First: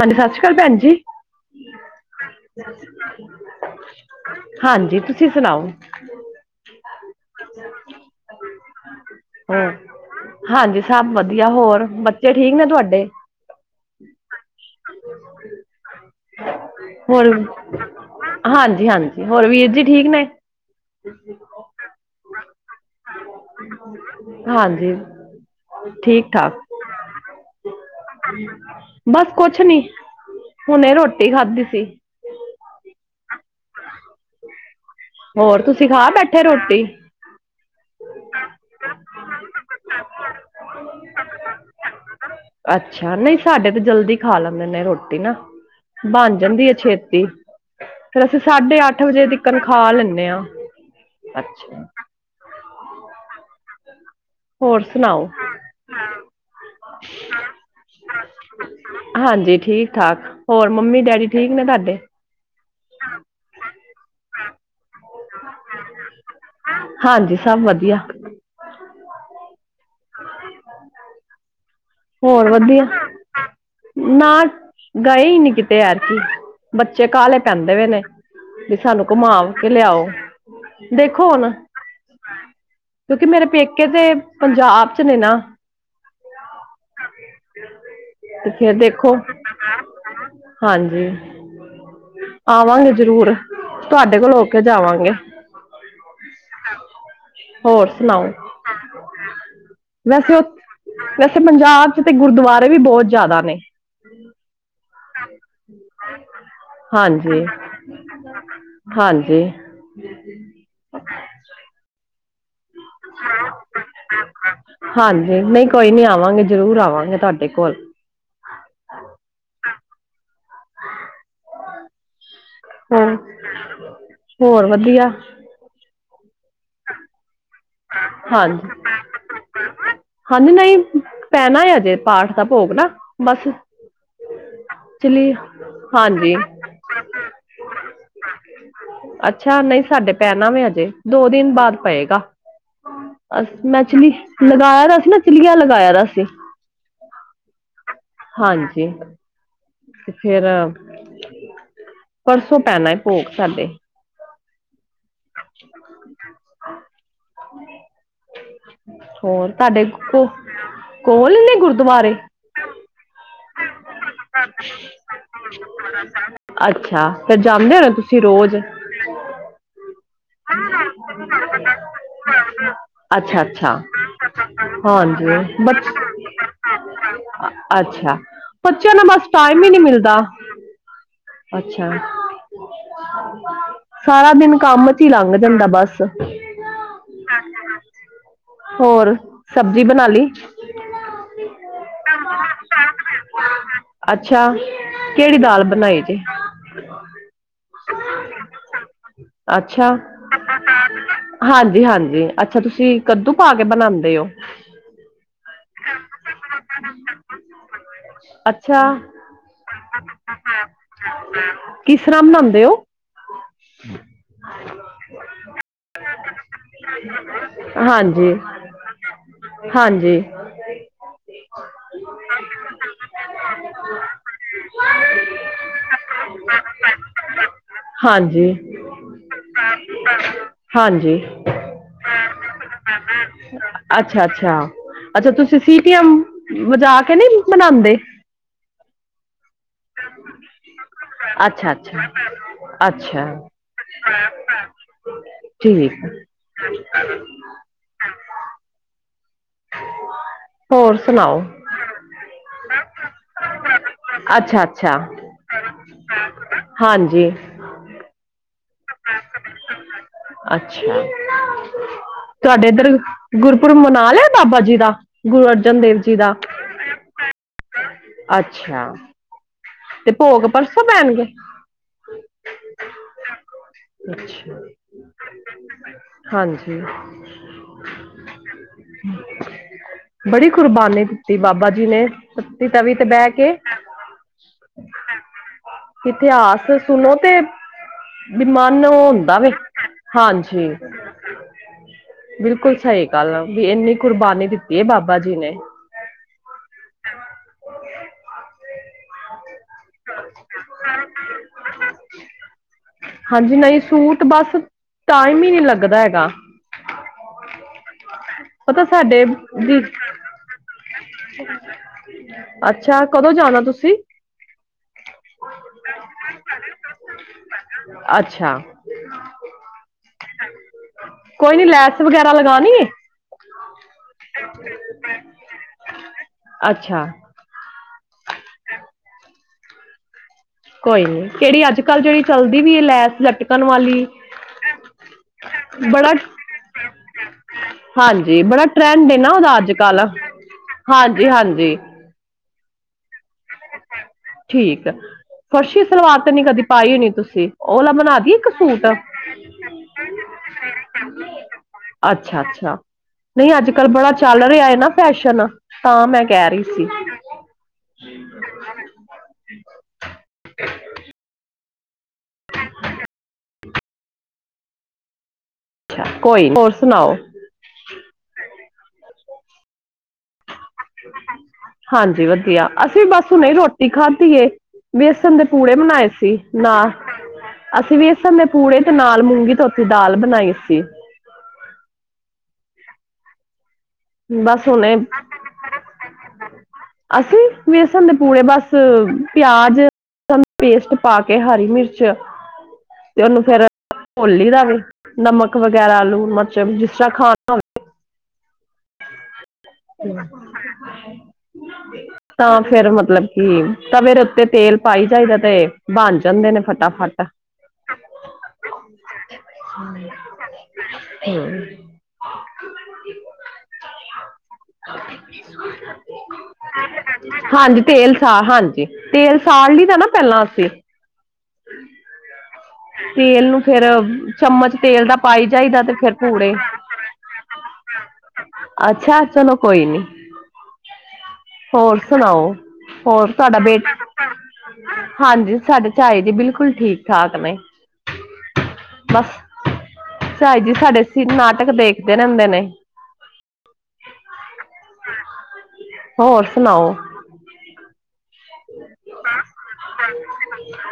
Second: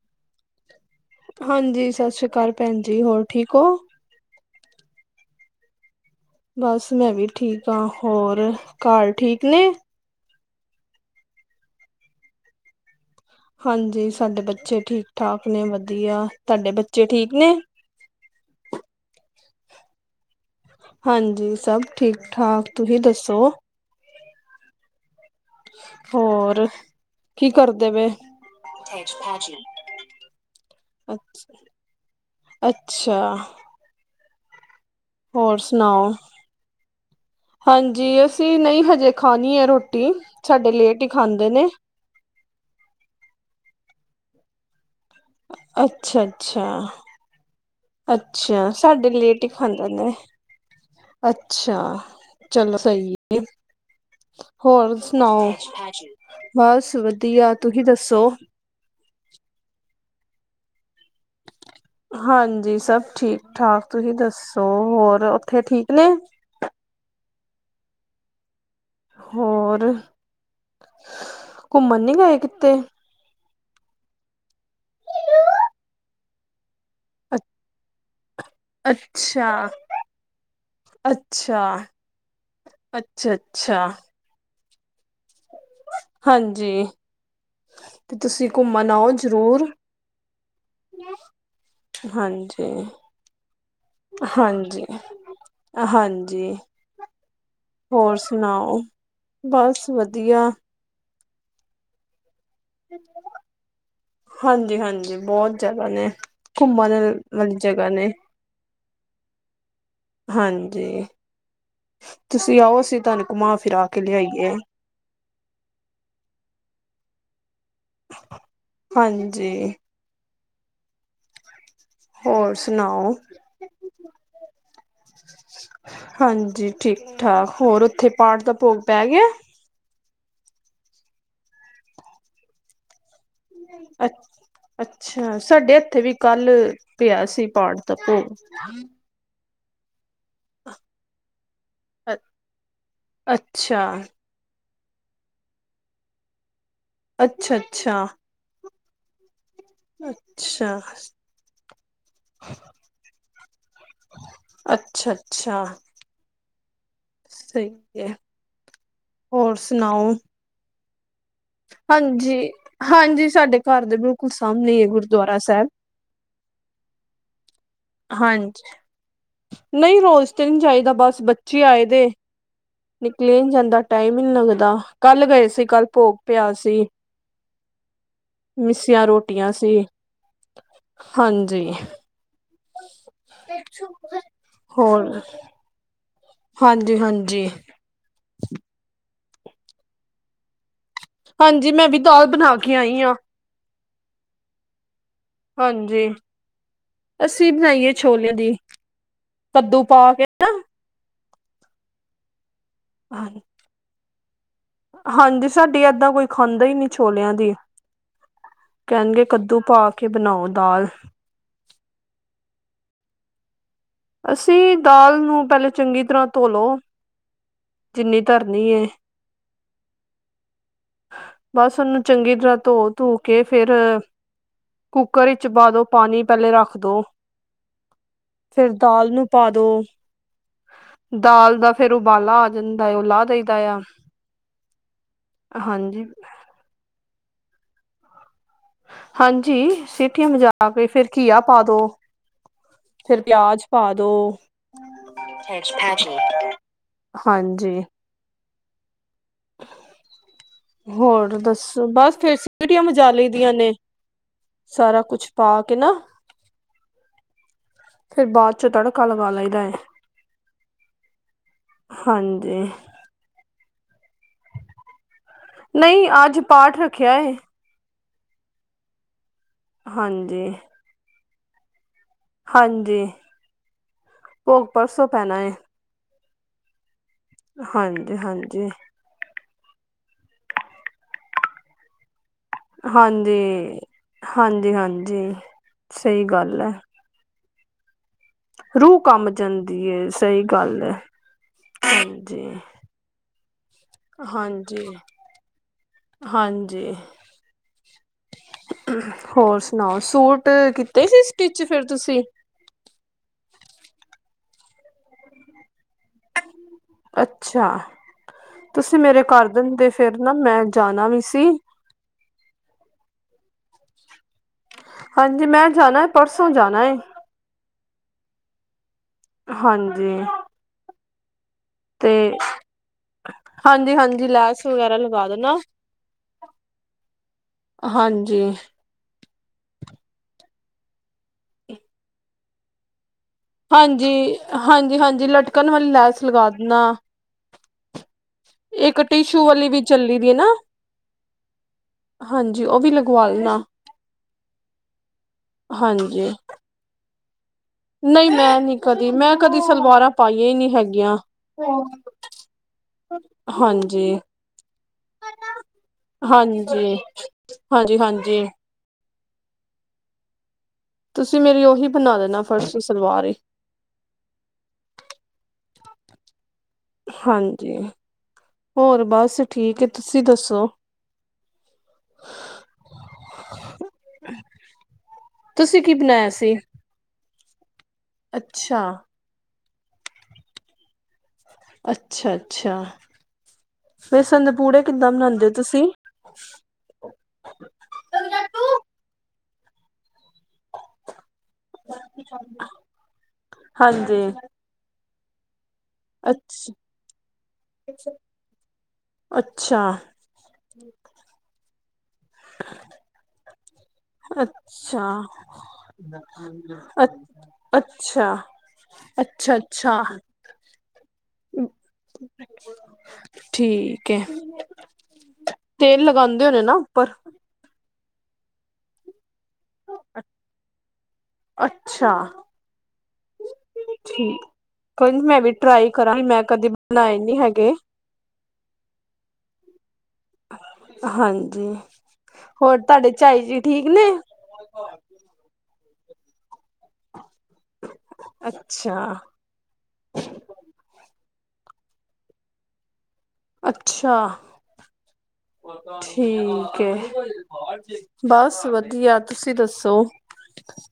ਹੰਡ ਖਸ ਹਾਂਜੀ ਸਤਿ ਸ੍ਰੀ ਅਕਾਲ ਭੈਣ ਜੀ ਹੋਰ ਠੀਕ ਹੋ ਹਾਂਜੀ ਤੁਸੀਂ ਸੁਣਾਓ ਬਸ ਮੈਂ ਵੀ ਠੀਕ ਹਾਂ ਹੋਰ ਘਰ ਠੀਕ ਨੇ ਹੋਰ ਹਾਂਜੀ ਸਭ ਵਧੀਆ ਹੋਰ ਬੱਚੇ ਠੀਕ ਨੇ ਤੁਹਾਡੇ ਹਾਂਜੀ ਸਾਡੇ ਬੱਚੇ ਠੀਕ ਠਾਕ ਨੇ ਵਧੀਆ ਵਧੀਆ ਤੁਹਾਡੇ ਬੱਚੇ ਠੀਕ ਨੇ ਹਾਂਜੀ-ਹਾਂਜੀ ਹੋਰ ਵੀਰ ਜੀ ਠੀਕ ਨੇ ਹਾਂਜੀ ਸਭ ਠੀਕ ਠਾਕ ਤੁਸੀਂ ਦੱਸੋ ਹਾਂਜੀ ਠੀਕ ਠਾਕ ਹੋਰ ਕੀ ਕਰਦੇ ਪ ਬਸ ਕੁਛ ਨੀ ਹੁਣੇ ਰੋਟੀ ਖਾਧੀ ਸੀ ਅੱਛਾ ਹੋਰ ਤੁਸੀਂ ਖਾ ਸੁਣਾਓ ਬੈਠੇ ਰੋਟੀ ਹਾਂਜੀ ਅਸੀਂ ਨਹੀਂ ਹਜੇ ਖਾਣੀ ਹੈ ਰੋਟੀ ਸਾਡੇ ਲੇਟ ਹੀ ਖਾਂਦੇ ਨੇ ਮ ਰੋਟ ਨਾ ਅੱਛਾ ਬਣ ਅੱਛਾ ਜਾਂਦੀ ਹੈ ਛੇਤੀ ਫੇਰ ਅਸੀਂ ਅੱਛਾ ਸਾਢੇ ਅੱਠ ਸਾਡੇ ਵਜੇ ਦੀ ਲੇਟ ਹੀ ਕਣਕ ਖਾਂਦੇ ਪਾ ਨੇ ਲੈਂਦੇ ਹ ਅੱਛਾ ਚਲੋ ਸਹੀ ਹੈ ਹੋਰ ਸੁਣਾਓ ਬਸ ਵਧੀਆ ਤੁਸੀਂ ਦੱਸੋ ਹਾਂਜੀ ਠੀਕ ਠਾਕ ਹੋਰ ਮੰਮੀ ਡੈਡੀ ਠੀਕ ਨੇ ਤੁਹਾਡੇ ਹਾਂਜੀ ਸਭ ਠੀਕ ਠਾਕ ਤੁਸੀਂ ਦੱਸੋ ਹੋਰ ਠੀਕ ਨੇ ਹਾਂਜੀ ਸਭ ਵਧੀਆ ਹੋਰ ਘੁੰਮਣ ਨੀ ਗਏ ਹੋਰ ਕਿਤੇ? ਵਧੀਆ ਨਾ ਗਏ ਨੀ ਕਿਤੇ ਅੱਜ ਬੱਚੇ ਕਾਲੇ ਅੱਛਾ, ਪੈਂਦੇ ਹੋਏ ਨੇ ਕਿ ਸਾਨੂੰ ਅੱਛਾ, ਘੁਮਾਵ ਕੇ ਲਿਆਓ ਦੇਖੋ ਹੁਣ ਕਿਉਂਕਿ ਅੱਛਾ, ਮੇਰੇ ਪੇਕੇ ਅੱਛਾ ਤੇ ਪੰਜਾਬ ਚ ਨੇ ਨਾ ਹਾਂਜੀ ਤੇ ਤੁਸੀਂ ਤੇ ਫੇਰ ਘੁੰਮਣ ਆਓ ਦੇਖੋ ਜਰੂਰ ਹਾਂਜੀ ਆਵਾਂਗੇ ਜ਼ਰੂਰ ਤੁਹਾਡੇ ਕੋਲ ਹੋ ਕੇ ਹਾਂਜੀ-ਹਾਂਜੀ ਜਾਵਾਂਗੇ ਹਾਂਜੀ ਹੋਰ ਸੁਣਾਓ ਬਸ ਵੈਸੇ ਉ ਵਧੀਆ ਵੈਸੇ ਪੰਜਾਬ ਚ ਤੇ ਗੁਰਦੁਆਰਾ ਹਾਂਜੀ-ਹਾਂਜੀ ਬਹੁਤ ਜਗ੍ਹਾ ਨੇ ਘੁੰਮਣ ਕੁਮਾਂਨ ਹਾਂਜੀ ਵਾਲੀ ਜਗ੍ਹਾ ਨੇ ਹਾਂਜੀ ਹਾਂਜੀ ਤੁਸੀਂ ਆਓ ਅਸੀਂ ਤੁਹਾਨੂੰ ਘੁਮਾ ਫਿਰਾ ਕੇ ਲਿਆਈਏ ਹਾਂਜੀ ਨਹੀਂ ਕੋਈ ਨੀ ਆਵਾਂਗੇ ਜਰੂਰ ਆਵਾਂਗੇ ਤੁਹਾਡੇ ਕੋਲ ਹਾਂਜੀ ਹ ਹੋਰ ਸੁਣਾਓ ਹਾਂ ਹੋਰ ਵਧੀਆ ਹ ਹਾਂਜੀ ਠੀਕ ਠਾਕ ਹੋਰ ਉੱਥੇ ਪਾਠ ਦਾ ਹਾਂਜੀ ਭੋਗ ਪੈ ਗਿਆ ਹਾਂਜੀ ਨਹੀਂ ਪੈਣਾ ਜੇ ਪਾਠ ਦਾ ਭੋਗ ਨਾ ਬਸ ਅੱਛ ਚਲੀ ਅੱਛਾ ਸਾਡੇ ਹੱਥੇ ਵੀ ਹਾਂਜੀ ਕੱਲ ਗਿਆ ਸੀ ਪਾਠ ਦਾ ਭੋਗ ਹਮ ਅੱਛਾ ਨਹੀਂ ਸਾਡੇ ਪੈਣਾ ਮੈਂ ਹਜੇ ਦੋ ਦਿਨ ਬਾਅਦ ਪਏਗਾ ਅੱਛਾ ਮੈਚਲੀ ਲਗਾਇਆ ਸੀ ਨਾ ਚਿੱਲੀਆਂ ਲਗਾਇਆ ਦਾ ਸੀ ਅੱਛਾ ਅੱਛਾ ਹਾਂਜੀ ਤੇ ਫੇਿਰ ਅੱਛਾ ਪਰਸੋਂ ਪੈਣਾ ਹੈ ਭੋਗ ਸਾਡੇ ਅੱਛਾ ਅੱਛਾ ਅੱਛਾ ਸਹੀ ਹੈ ਹੋਰ ਸੁਣਾਓ ਕੋਲਦੇ ਗੁਰਦੁਆਰੇ ਹਾਂਜੀ ਹਾਂਜੀ ਸਾਡੇ ਘਰ ਦੇ ਬਿਲੁਲ ਅੱਛਾ ਤੇ ਜਾਂਦੇ ਹੋ ਨਾ ਤੁਸੀਂ ਰੋਜ਼ ਹਾਂਜੀ ਨਹੀਂ ਰੋਜ਼ ਤੇ ਨਹੀਂ ਚਾਹੀਦਾ ਬਸ ਬੱਚੇ ਆਏ ਦੇ ਔਰ ਅੱਛਾ ਨਿਕਲਿਆਨ ਅੱਛਾ ਜਾਂਦਾ ਟਾਈਮ ਹੀ ਨਹੀਂ ਲੱਗਦਾ ਕੱਲ ਹਾਂਜੀ ਗਏ ਸੀ ਕੱਲ ਬ ਭੋਗ ਪਿਆ ਸੀ ਅੱਛਾ ਬੱਚਿਆਂ ਨੂੰ ਮਿਸੀਆਂ ਬਸ ਰੋਟੀਆਂ ਟਾਈਮ ਹੀ ਨਹੀਂ ਸੀ ਮਿਲਦਾ ਹਾਂਜੀ ਅੱਛਾ ਸਾਰਾ ਦਿਨ ਕੰਮ ਹੋਰ ਚ ਲੰਘ ਜਾਂਦਾ ਬਸ ਹਾਂਜੀ ਹਾਂਜੀ ਹੋਰ ਸਬਜ਼ੀ ਬਣਾ ਲਈ ਹਾਂਜੀ ਮੈਂ ਵੀ ਦਾਲ ਬਣਾ ਕੇ ਆਈ ਹਾਂ ਅੱਛਾ ਕਿਹੜੀ ਦਾਲ ਬਣਾਈ ਹਾਂਜੀ ਜੇ ਅਸੀਂ ਬਣਾਈਏ ਛੋਲਿਆਂ ਦੀ ਕੱਦੂ ਅੱਛਾ ਪਾ ਕੇ ਨਾ ਹਾਂਜੀ ਹਾਂਜੀ ਅੱਛਾ ਤੁਸੀਂ ਕੱਦੂ ਪਾ ਕੇ ਬਣਾਉਂਦੇ ਹੋ ਹਾਂਜੀ ਸਾਡੀ ਏਦਾਂ ਕੋਈ ਖਾਂਦਾ ਹੀ ਨਹੀਂ ਛੋਲਿਆਂ ਦੀ ਅੱਛਾ ਕਹਿਣਗੇ ਕੱਦੂ ਪਾ ਕੇ ਬਣਾਓ ਦਾਲ ਹਾਂ ਅਸੀਂ ਦਾਲ ਨੂੰ ਪਹਿਲੇ ਚੰਗੀ ਤਰ੍ਹਾਂ ਧੋਲੋ ਜਿੰਨੀ ਹਾਂਜੀ ਧਰਨੀ ਹਾਂਜੀ ਬਸ ਉਹਨੂੰ ਚੰਗੀ ਤਰ੍ਹਾਂ ਧੋ ਧੋ ਕੇ ਫੇਿਰ ਕੁੱਕਰ ਵਿੱਚ ਪਾ ਦੋ ਪਾਣੀ ਪਹਿਲੇ ਰੱਖ ਦੋ, ਹਾਂਜੀ ਫਿਰ ਦਾਲ ਨੂੰ ਪਾ ਦੋ, ਹਾਂਜੀ ਦਾਲ ਦਾ ਫੇਿਰ ਉਬਾਲਾ ਆ ਜਾਂਦਾ ਏ, ਉਹ ਲਾਹ ਦਈਦਾ ਆ ਅੱਛਾ ਅੱਛਾ ਅੱਛਾ ਤੁਸੀਂ ਸੀਟੀ ਹਾਂਜੀ ਐਮ ਵਜਾ ਕੇ ਕਿ ਨਹੀਂ ਮਨਾਉਂਦੇ ਹਾਂਜੀ ਸਟੀਆਂ ਮਜਾ ਕੇ ਫਿਰ ਘੀਆ ਪਾ ਅੱਛਾ ਦੋ, ਅੱਛਾ ਫਿਰ ਅੱਛਾ ਪਿਆਜ ਪਾ ਦੋ ਠੀਕ ਹਾਂਜੀ ਜੀ ਹੋਰ ਦੱਸੋ ਬਸ ਫੇਰ ਸਟੀਆਂ ਮਜਾਲ ਦੀਆਂ ਨੇ ਅੱਛਾ ਅੱਛਾ ਸਾਰਾ ਕੁਛ ਪਾ ਕੇ ਨਾ ਹਾਂਜੀ ਫਿਰ ਬਾਅਦ ਚੋਂ ਤੜਕਾ ਲਗਾ ਲਈਦਾ ਹੈ ਅੱਛਾ ਹਾਂਜੀ ਤੁਹਾਡੇ ਇੱਧਰ ਗੁਰ ਮਨਾ ਲੇਯਾ ਬਾਬਾ ਜੀ ਦਾ ਗੁਰੂ ਅਰਜਨ ਦੇਵ ਨਹੀਂ ਜੀ ਦਾ ਅੱਜ ਪਾਠ ਰੱਖਿਆ ਹੈ ਅੱਛਾ ਤੇ ਭੋਗ ਹਾਂਜੀ ਪਰਸੋਂ ਪੈਣਗੇ ਹਾਂਜੀ, ਅੱਛਾ ਭੋਗ ਪਰਸੋਂ ਪੈਣਾ ਹਾਂਜੀ ਹਾਂਜੀ ਹਾਂਜੀ ਬੜੀ ਕੁਰਬਾਨੀ ਦਿੱਤੀ ਬਾਬਾ ਜੀ ਨੇ ਪੱਤੀ ਤਵੀ ਤੇ ਬਹਿ ਕੇ ਹਾਂਜੀ ਹਾਂਜੀ ਹਾਂਜੀ, ਸਹੀ ਗੱਲ ਹੈ ਹ ਰੂਹ ਕੰਮ ਜਾਂਦੀ ਸਹੀ ਹਾਂਜੀ ਗੱਲ ਹੈ, ਹਾਂਜੀ ਕੱਲ ਵੀ ਇੰਨੀ ਕੁਰਬਾਨੀ ਦਿੱਤੀ ਹੈ ਹਾਂਜੀ ਬਾਬਾ ਜੀ ਨੇ ਹਾਂਜੀ ਹੋਰ ਸੁਣਾਓ, ਸੂਟ ਕੀਤੇ ਸੀ ਸਟਿਚ ਫਿਰ ਤੁਸੀਂ? ਹਾਂਜੀ ਨਹੀਂ, ਸੂਟ ਬਸ ਟਾਈਮ ਹੀ ਨਹੀਂ ਲੱਗਦਾ ਹੈਗਾ । ਅੱਛਾ, ਪਤਾ ਤੁਸੀਂ ਮੇਰੇ ਸਾਡੇ ਕਰ ਦੀ, ਦਿੰਦੇ ਫਿਰ ਨਾ ਮੈਂ ਜਾਣਾ ਵੀ ਸੀ ਅੱਛਾ ਕਦੋਂ ਜਾਣਾ ਤੁਸੀ? ਸੀ। ਹਾਂਜੀ ਮੈਂ ਜਾਣਾ ਹੈ ਪਰਸੋਂ ਜਾਣਾ ਏ। ਅੱਛਾ ਹਾਂਜੀ ਕੋਈ ਨੀ ਲੈਸ ਤੇ ਵਗੈਰਾ ਲਗਾਣੀ ਏ? ਹਾਂਜੀ, ਹਾਂਜੀ ਜੀ ਲੈਸ ਵਗੈਰਾ ਲਗਾ ਦੇਣਾ। ਅੱਛਾ ਹਾਂਜੀ ਕੋਈ ਨੀ ਕਿਹੜੀ ਅੱਜ ਕੱਲ੍ਹ ਜਿਹੜੀ ਚੱਲਦੀ ਵੀ ਏ ਲੈਸ ਲ ਚਿਕਨ ਵਾਲੀ, ਹਾਂਜੀ ਹਾਂਜੀ ਹਾਂਜੀ ਲਟਕਣ ਵਾਲੀ ਬੜਾ, ਲੈਸ ਲਗਾ ਦੇਣਾ ਹਾਂਜੀ ਬੜਾ ਇੱਕ ਟਰੈਂਡ ਏ ਨਾ ਟਿਸ਼ੂ ਉਹਦਾ ਵਾਲੀ ਅੱਜ ਵੀ -ਕੱਲ ਚੱਲੀ ਦੀ ਹੈ ਨਾ ਹਾਂਜੀ, ਹਾਂਜੀ। ਹਾਂਜੀ ਉਹ ਵੀ ਲਗਵਾ ਦੇਣਾ । ਠੀਕ ਆ, ਫਰਸ਼ੀ ਸਲਵਾਰ ਹਾਂਜੀ ਤੇ ਨੀ ਕਦੇ ਪਾਈ ਹੋਣੀ ਤੁਸੀਂ? ਤੇ ਨਹੀਂ ਮੈਂ ਨੀ ਕਦੀ ਮੈਂ ਕਦੀ ਸਲਵਾਰਾਂ ਪਾਈਆਂ ਹੀ ਨਹੀ ਹੈਗੀਆਂ। ਅੱਛਾ ਅੱਛਾ ਨਹੀਂ ਅੱਜ ਕੱਲ ਹਾਂਜੀ, ਬੜਾ ਚੱਲ ਰਿਹਾ ਹੈ ਨਾ ਫੈਸ਼ਨ ਤਾਂ ਮੈਂ ਕਹਿ ਰਹੀ ਸੀ ਹਾਂਜੀ, ਹਾਂਜੀ, ਹਾਂਜੀ ਤੁਸੀਂ ਮੇਰੀ ਔਹ ਉਹੀ ਬਣਾ ਦੇਣਾ ਫਰਸ਼ੀ ਸਲਵਾਰ ਹੀ। ਕੋਈ ਨਾ। ਹਾਂਜੀ, ਹੋਰ ਬਸ। ਬੱਸ ਠੀਕ ਹੈ। ਤੁਸੀਂ ਦੱਸੋ ਹਾਂਜੀ ਵਧੀਆ, ਅਸੀਂ ਬਸ ਹੁਣੇ ਰੋਟੀ ਖਾਧੀਏ ਵੇਸਣ ਦੇ ਪੂੜੇ ਤੁਸੀਂ ਕੀ ਬਨਾਏ ਬਣਾਇਆ ਸੀ ਨਾਲ ਅਸੀਂ ਵੇਸ਼ਨ ਦੇ ਪੂੜੇ ਅੱਛਾ ਤੇ ਨਾਲ ਮੂੰਗੀ ਧੋਤੀ ਤੇ ਦਾਲ ਬਣਾਈ ਸੀ। ਅੱਛਾ, ਅੱਛਾ ਬੇਸਣ ਦੇ ਬਸ ਪੂੜੇ ਹੁਨੇ, ਕਿੱਦਾਂ ਬਣਾਉਂਦੇ ਹੋ ਤੁਸੀਂ ਅਸੀਂ ਵੇਸਣ ਦੇ ਪੂੜੇ ਬਸ । ਪਿਆਜ ਪਹਿਲੇ ਪੇਸਟ ਪਾ ਕੇ ਹਰੀ ਮਿਰਚ, ਤੇ ਉਹਨੂੰ ਫਿਰ ਹਾਂਜੀ ਘੋਲੀ ਦਾ ਵੀ। ਨਮਕ ਵਗੈਰਾ ਆਲੂ, ਮਰਚ ਅੱਛ ਜਿਸ ਤਰ੍ਹਾਂ ਖਾਣਾ ਹੋਵੇ। ਅੱਛਾ [inaudible] ਤਾਂ ਫੇਰ ਮਤਲਬ ਕਿ ਤਵੇ ਦੇ ਉੱਤੇ ਤੇਲ ਅੱਛਾ, ਪਾਈ ਜਾਈਦਾ ਤੇ ਬਣ ਜਾਂਦੇ ਨੇ ਅ, ਫਟਾਫਟ ਅੱਛਾ, ਅੱਛਾ, ਅੱਛਾ, ਹੂੰ ਠੀਕ ਹੈ ਤੇਲ ਲਗਾਉਂਦੇ ਹੋਣੇ ਨਾ ਉੱਪਰ ਹਾਂਜੀ ਤੇਲ ਸਾ ਹਾਂਜੀ ਤੇਲ ਸਾੜ ਲਈ ਦਾ ਨਾ ਪਹਿਲਾਂ ਅਸੀਂ ਅੱਛਾ ਤੇਲ ਨੂੰ ਫੇਰ ਠੀਕ ਚਮਚ ਤੇਲ ਕੋਈ ਦਾ ਨੀ ਮੈਂ ਪਾਈ ਵੀ ਚਾਹੀਦਾ ਟਰਾਈ ਤੇ ਫੇਰ ਕਰਾਂਗੀ ਮੈਂ ਭੂੜੇ ਕਦੇ ਬਣਾਏ ਨੀ ਹੈਗੇ ਅੱਛਾ ਚਲੋ ਕੋਈ ਨੀ ਹਾਂਜੀ ਹੋਰ ਸੁਣਾਓ ਤੁਹਾਡੇ ਹੋਰ ਝਾਈ ਤੁਹਾਡਾ ਜੀ ਠੀਕ ਬੇਟਾ ਨੇ ਹਾਂਜੀ ਸਾਡੇ ਭਾਈ ਦੀ ਬਿਲਕੁਲ ਠੀਕ ਠਾਕ ਨੇ ਅੱਛਾ ਬਸ ਸ ਜੀ ਸਾਡੇ ਨਾਟਕ ਦੇਖਦੇ ਰਹਿੰਦੇ ਨੇ ਅੱਛਾ ਹੋਰ ਠੀਕ ਹੈ ਸੁਣਾਓ ਬਸ ਬ ਵਧੀਆ ਤੁਸੀਂ ਦੱਸੋ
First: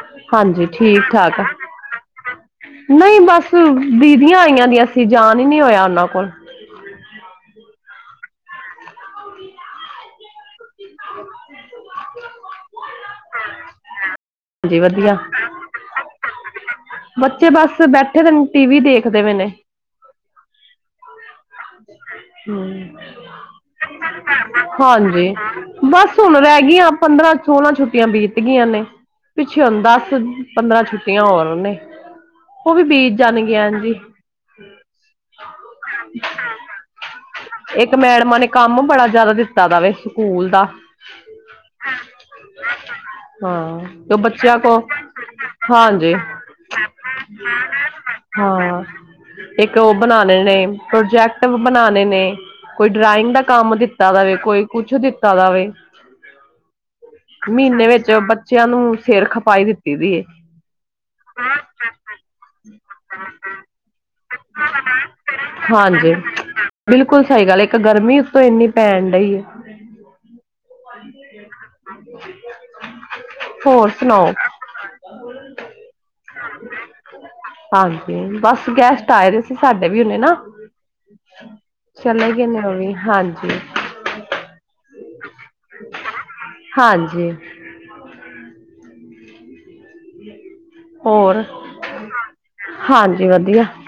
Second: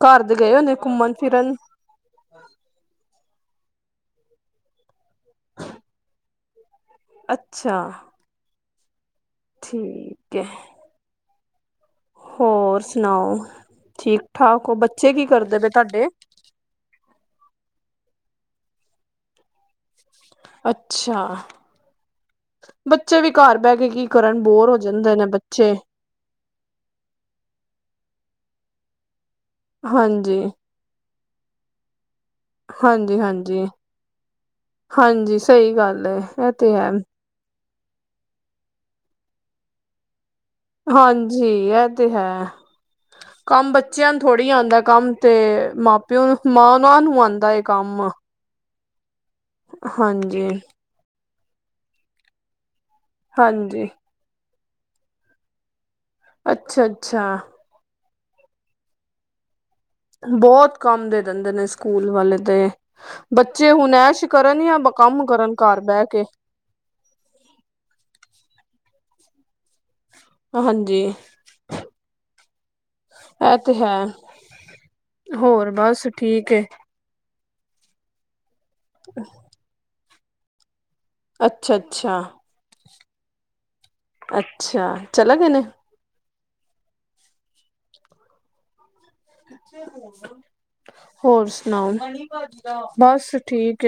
ਘਰ ਦੇ ਗਏ ਹਾਂਜੀ ਹੋਦੇ ਠੀਕ ਘੁੰਮਣ ਠਾਕ ਆ ਫਿਰਨ ਨਹੀਂ ਬਸ ਦੀਦੀਆਂ ਆਈਆਂ ਦੀਆਂ ਅਸੀਂ ਜਾਣ ਹੀ ਨਹੀਂੀ ਹੋਇਆ ਉਹਨਾਂ ਕੋਲ ਅੱਛਾ ਠੀਕ ਹੈ [inaudible] ਹੋਰ ਸੁਣਾਓ ਠੀਕ ਠਾਕ ਹੋ ਹਾਂਜੀ ਬੱਚੇ ਵਧੀਆ ਕੀ ਕਰਦੇ ਪਏ ਤੁਹਾਡੇ ਬੱਚੇ ਬਸ ਬੈਠੇ ਤਨ ਟੀ ਵੀ ਦੇਖਦੇ ਮਨ ਅੱਛਾ ਬੱਚੇ ਵੀ ਘਰ ਬਹਿ ਕੇ ਕੀ ਕਰਨ ਬੋਰ ਹੋ ਜਾਂਦੇ ਨੇ ਹਾਂਜੀ ਬੱਚੇ ਬਸ ਹੁਣ ਰਹਿ ਗਈਆਂ ਪੰਦਰਾਂ ਸੋਲਾਂ ਛੁੱਤੀ ਛੁੱਟੀਆਂ ਬੀਤ ਗਈਆਂ ਨੇ ਪਿੱਛੇ ਹੁੰ ਦਸ ਹਾਂਜੀ ਪੰਦਰਾਂ ਛੁੱਟੀ ਕਿ ਆਵਾ ਰ ਨੇ ਉਹ ਵੀ ਬੀਤ ਹਾਂਜੀ ਹਾਂਜੀ ਜਾਣਗੀਆਂ ਜੀ। ਹਾਂਜੀ ਸਹੀ ਗੱਲ ਹੈ ਇਹ ਤੇ ਹੈ ਇੱਕ ਮੈਡਮਾਂ ਨੇ ਕੰਮ ਬੜਾ ਜਿਆਦਾ ਦਿੱਤਾ ਦਾ ਵ ਹਾਂਜੀ ਇਹ ਤੇ ਹੈ ਕੰਮ ਹਾਂ ਬੱਚਿਆਂ ਤੇ ਨੂੰ ਥੋੜ੍ਹੀ ਆਉਂਦਾ ਕੋਲ ਕੰਮ ਤੇ ਮਾਂ ਹਾਂਜੀ ਪਿਓ ਨੂੰ ਮਾਂ ਉਹਨਾਂ ਨੂੰ ਆਉਂਦਾ ਕੰਮ ਹਾਂ ਇੱਕ ਉਹ ਬਣਾਣੇ ਹਾਂਜੀ ਨੇ ਪ੍ਰੋਜੈਕਟ ਬਣਾਣੇ ਨੇ ਕੋਈ ਡਰਾਇੰਗ ਦਾ ਕੰਮ ਹਾਂਜੀ ਦਿੱਤਾ ਜਾਵੇ ਕੋਈ ਕੁੱਛ ਦਿੱਤਾ ਜਾਵੇ ਅੱਛਾ ਅੱਛਾ ਵਿੱਚ ਬੱਚਿਆਂ ਨੂੰ ਸਿਰ ਖਪਾਈ ਦੀ ਏ। ਬਹੁਤ ਕੰਮ ਦੇ ਦੇ ਦਿੰਦੇ ਨੇ ਸਕੂਲ ਵਾਲੇ ਤੇ ਬੱਚੇ ਹੁਣ ਐਸ਼ ਕਰਨ ਜਾਂ ਕੰਮ ਕਰਨ ਘਰ ਬਹਿ ਹਾਂਜੀ ਕੇ ਪੈਂਦਾ ਹੀ ਹੈ ਹਾਂਜੀ ਇਹ ਤੇ ਹੋਰ ਹੈ ਸੁਣਾਓ ਹੋਰ ਬਸ ਠੀਕ ਹੈ ਹਾਂਜੀ ਬਸ ਗੈਸਟ ਆਏ ਰਹੇ ਸੀ ਸਾਡੇ ਅੱਛਾ [unintelligible] ਅੱਛਾ ਚਲਗੇ ਨੇ ਓ ਵੀ ਹਾਂਜੀ ਅੱਛਾ ਚਲੇ ਗਏ ਨੇ ਹਾਂਜੀ ਹੋਰ ਸੁਣਾਓ ਹਾਂਜੀ ਬਸ ਵਧੀਆ ਠੀਕ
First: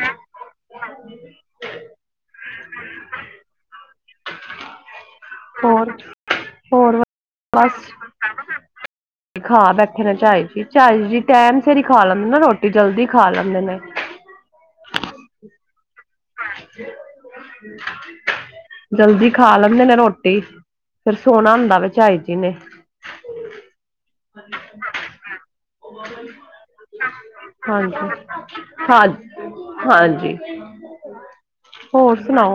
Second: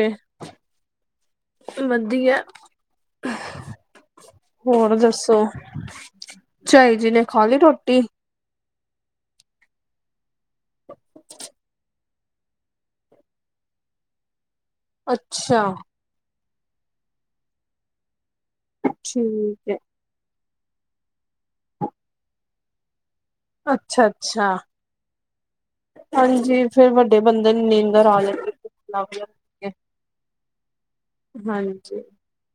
ਵਧੀਆ ਹੋਰ ਦੱ ਸੋ ਹੋਰ ਝਾਈ ਹੋਰ ਜੀ ਨੇ ਖਾ ਲਈ ਬਸ ਰੋਟੀ ਖਾ ਬੈਠੇ ਨਾ ਝਾਈ ਝਾਈ ਹੀ ਟੈਮ ਸਿਰ ਹੀ ਖਾ ਲੇਦੇਂ ਉਹ ਨਾ ਰੋਟੀ ਜਲਦੀ ਖਾ ਲੈਂਦੇ ਨੇ ਅੱਛਾ [unintelligible] ਜਲਦੀ ਖਾ ਠੀਕ ਲੈਂਦੇ ਨੇ ਰੋਟੀ ਫੇਰ ਸੋਣਾ ਹੁੰਦਾ ਝਾਈ ਜੀ ਨੇ ਅੱਛਾ ਅੱਛਾ ਹਾਂਜੀ ਫਿਰ ਵੱਡੇ ਬੰਦੇ ਨੀਂਦਰ ਆ ਹਾਂਜੀ ਜਾ ਹਾਂ ਹਾਂਜੀ ਹਾਂਜੀ ਹ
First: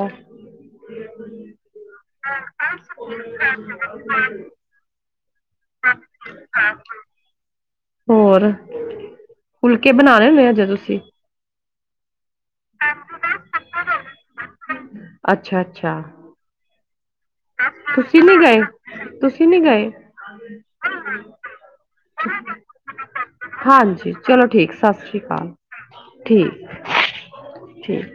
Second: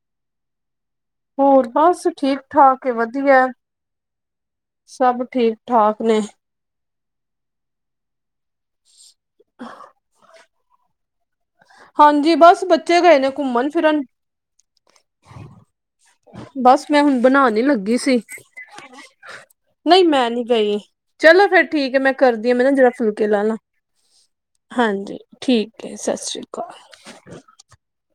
ਹੋਰ ਬਸ ਠੀਕ ਠਾਕ ਵਧੀਆ ਸਭ ਠੀਕ ਠਾਕ ਨੇ ਹੋਰ ਫੁਲਕੇ ਬਣਾਣੇ ਹੁੰਦੇ ਆ ਜਦੋਂ ਠੀਕ ਹਾਂਜੀ ਬਸ ਬੱਚੇ ਗਏ ਨੇ ਘੁੰਮਣ ਫਿਰ ਅੱਛਾ ਅੱਛਾ ਬਸ ਮੈਂ ਹੁਣ ਬਣਾ ਨੀ ਲੱਗੀ ਸੀ ਤੁਸੀਂ ਨੀ ਗਏ ਤੁਸੀਂ ਨੀ ਗਏ ਨਹੀਂ ਮੈਂ ਨਹੀਂ ਗਈ ਚਲੋ ਫੇਰ ਠੀਕ ਹੈ ਮੈਂ ਕਰਦੀ ਹਾਂ ਮੈਂ ਨਾ ਜਰਾ ਫੁਲਕੇ ਲਾ ਲਾ ਹਾਂਜੀ ਚਲੋ ਠੀਕ ਸਤਿ ਹਾਂਜੀ ਸ੍ਰੀ ਅਕਾਲ ਠੀਕ ਹੈ ਸਤ ਸ੍ਰੀ ਠੀਕ ਅਕਾਲ ਠੀਕ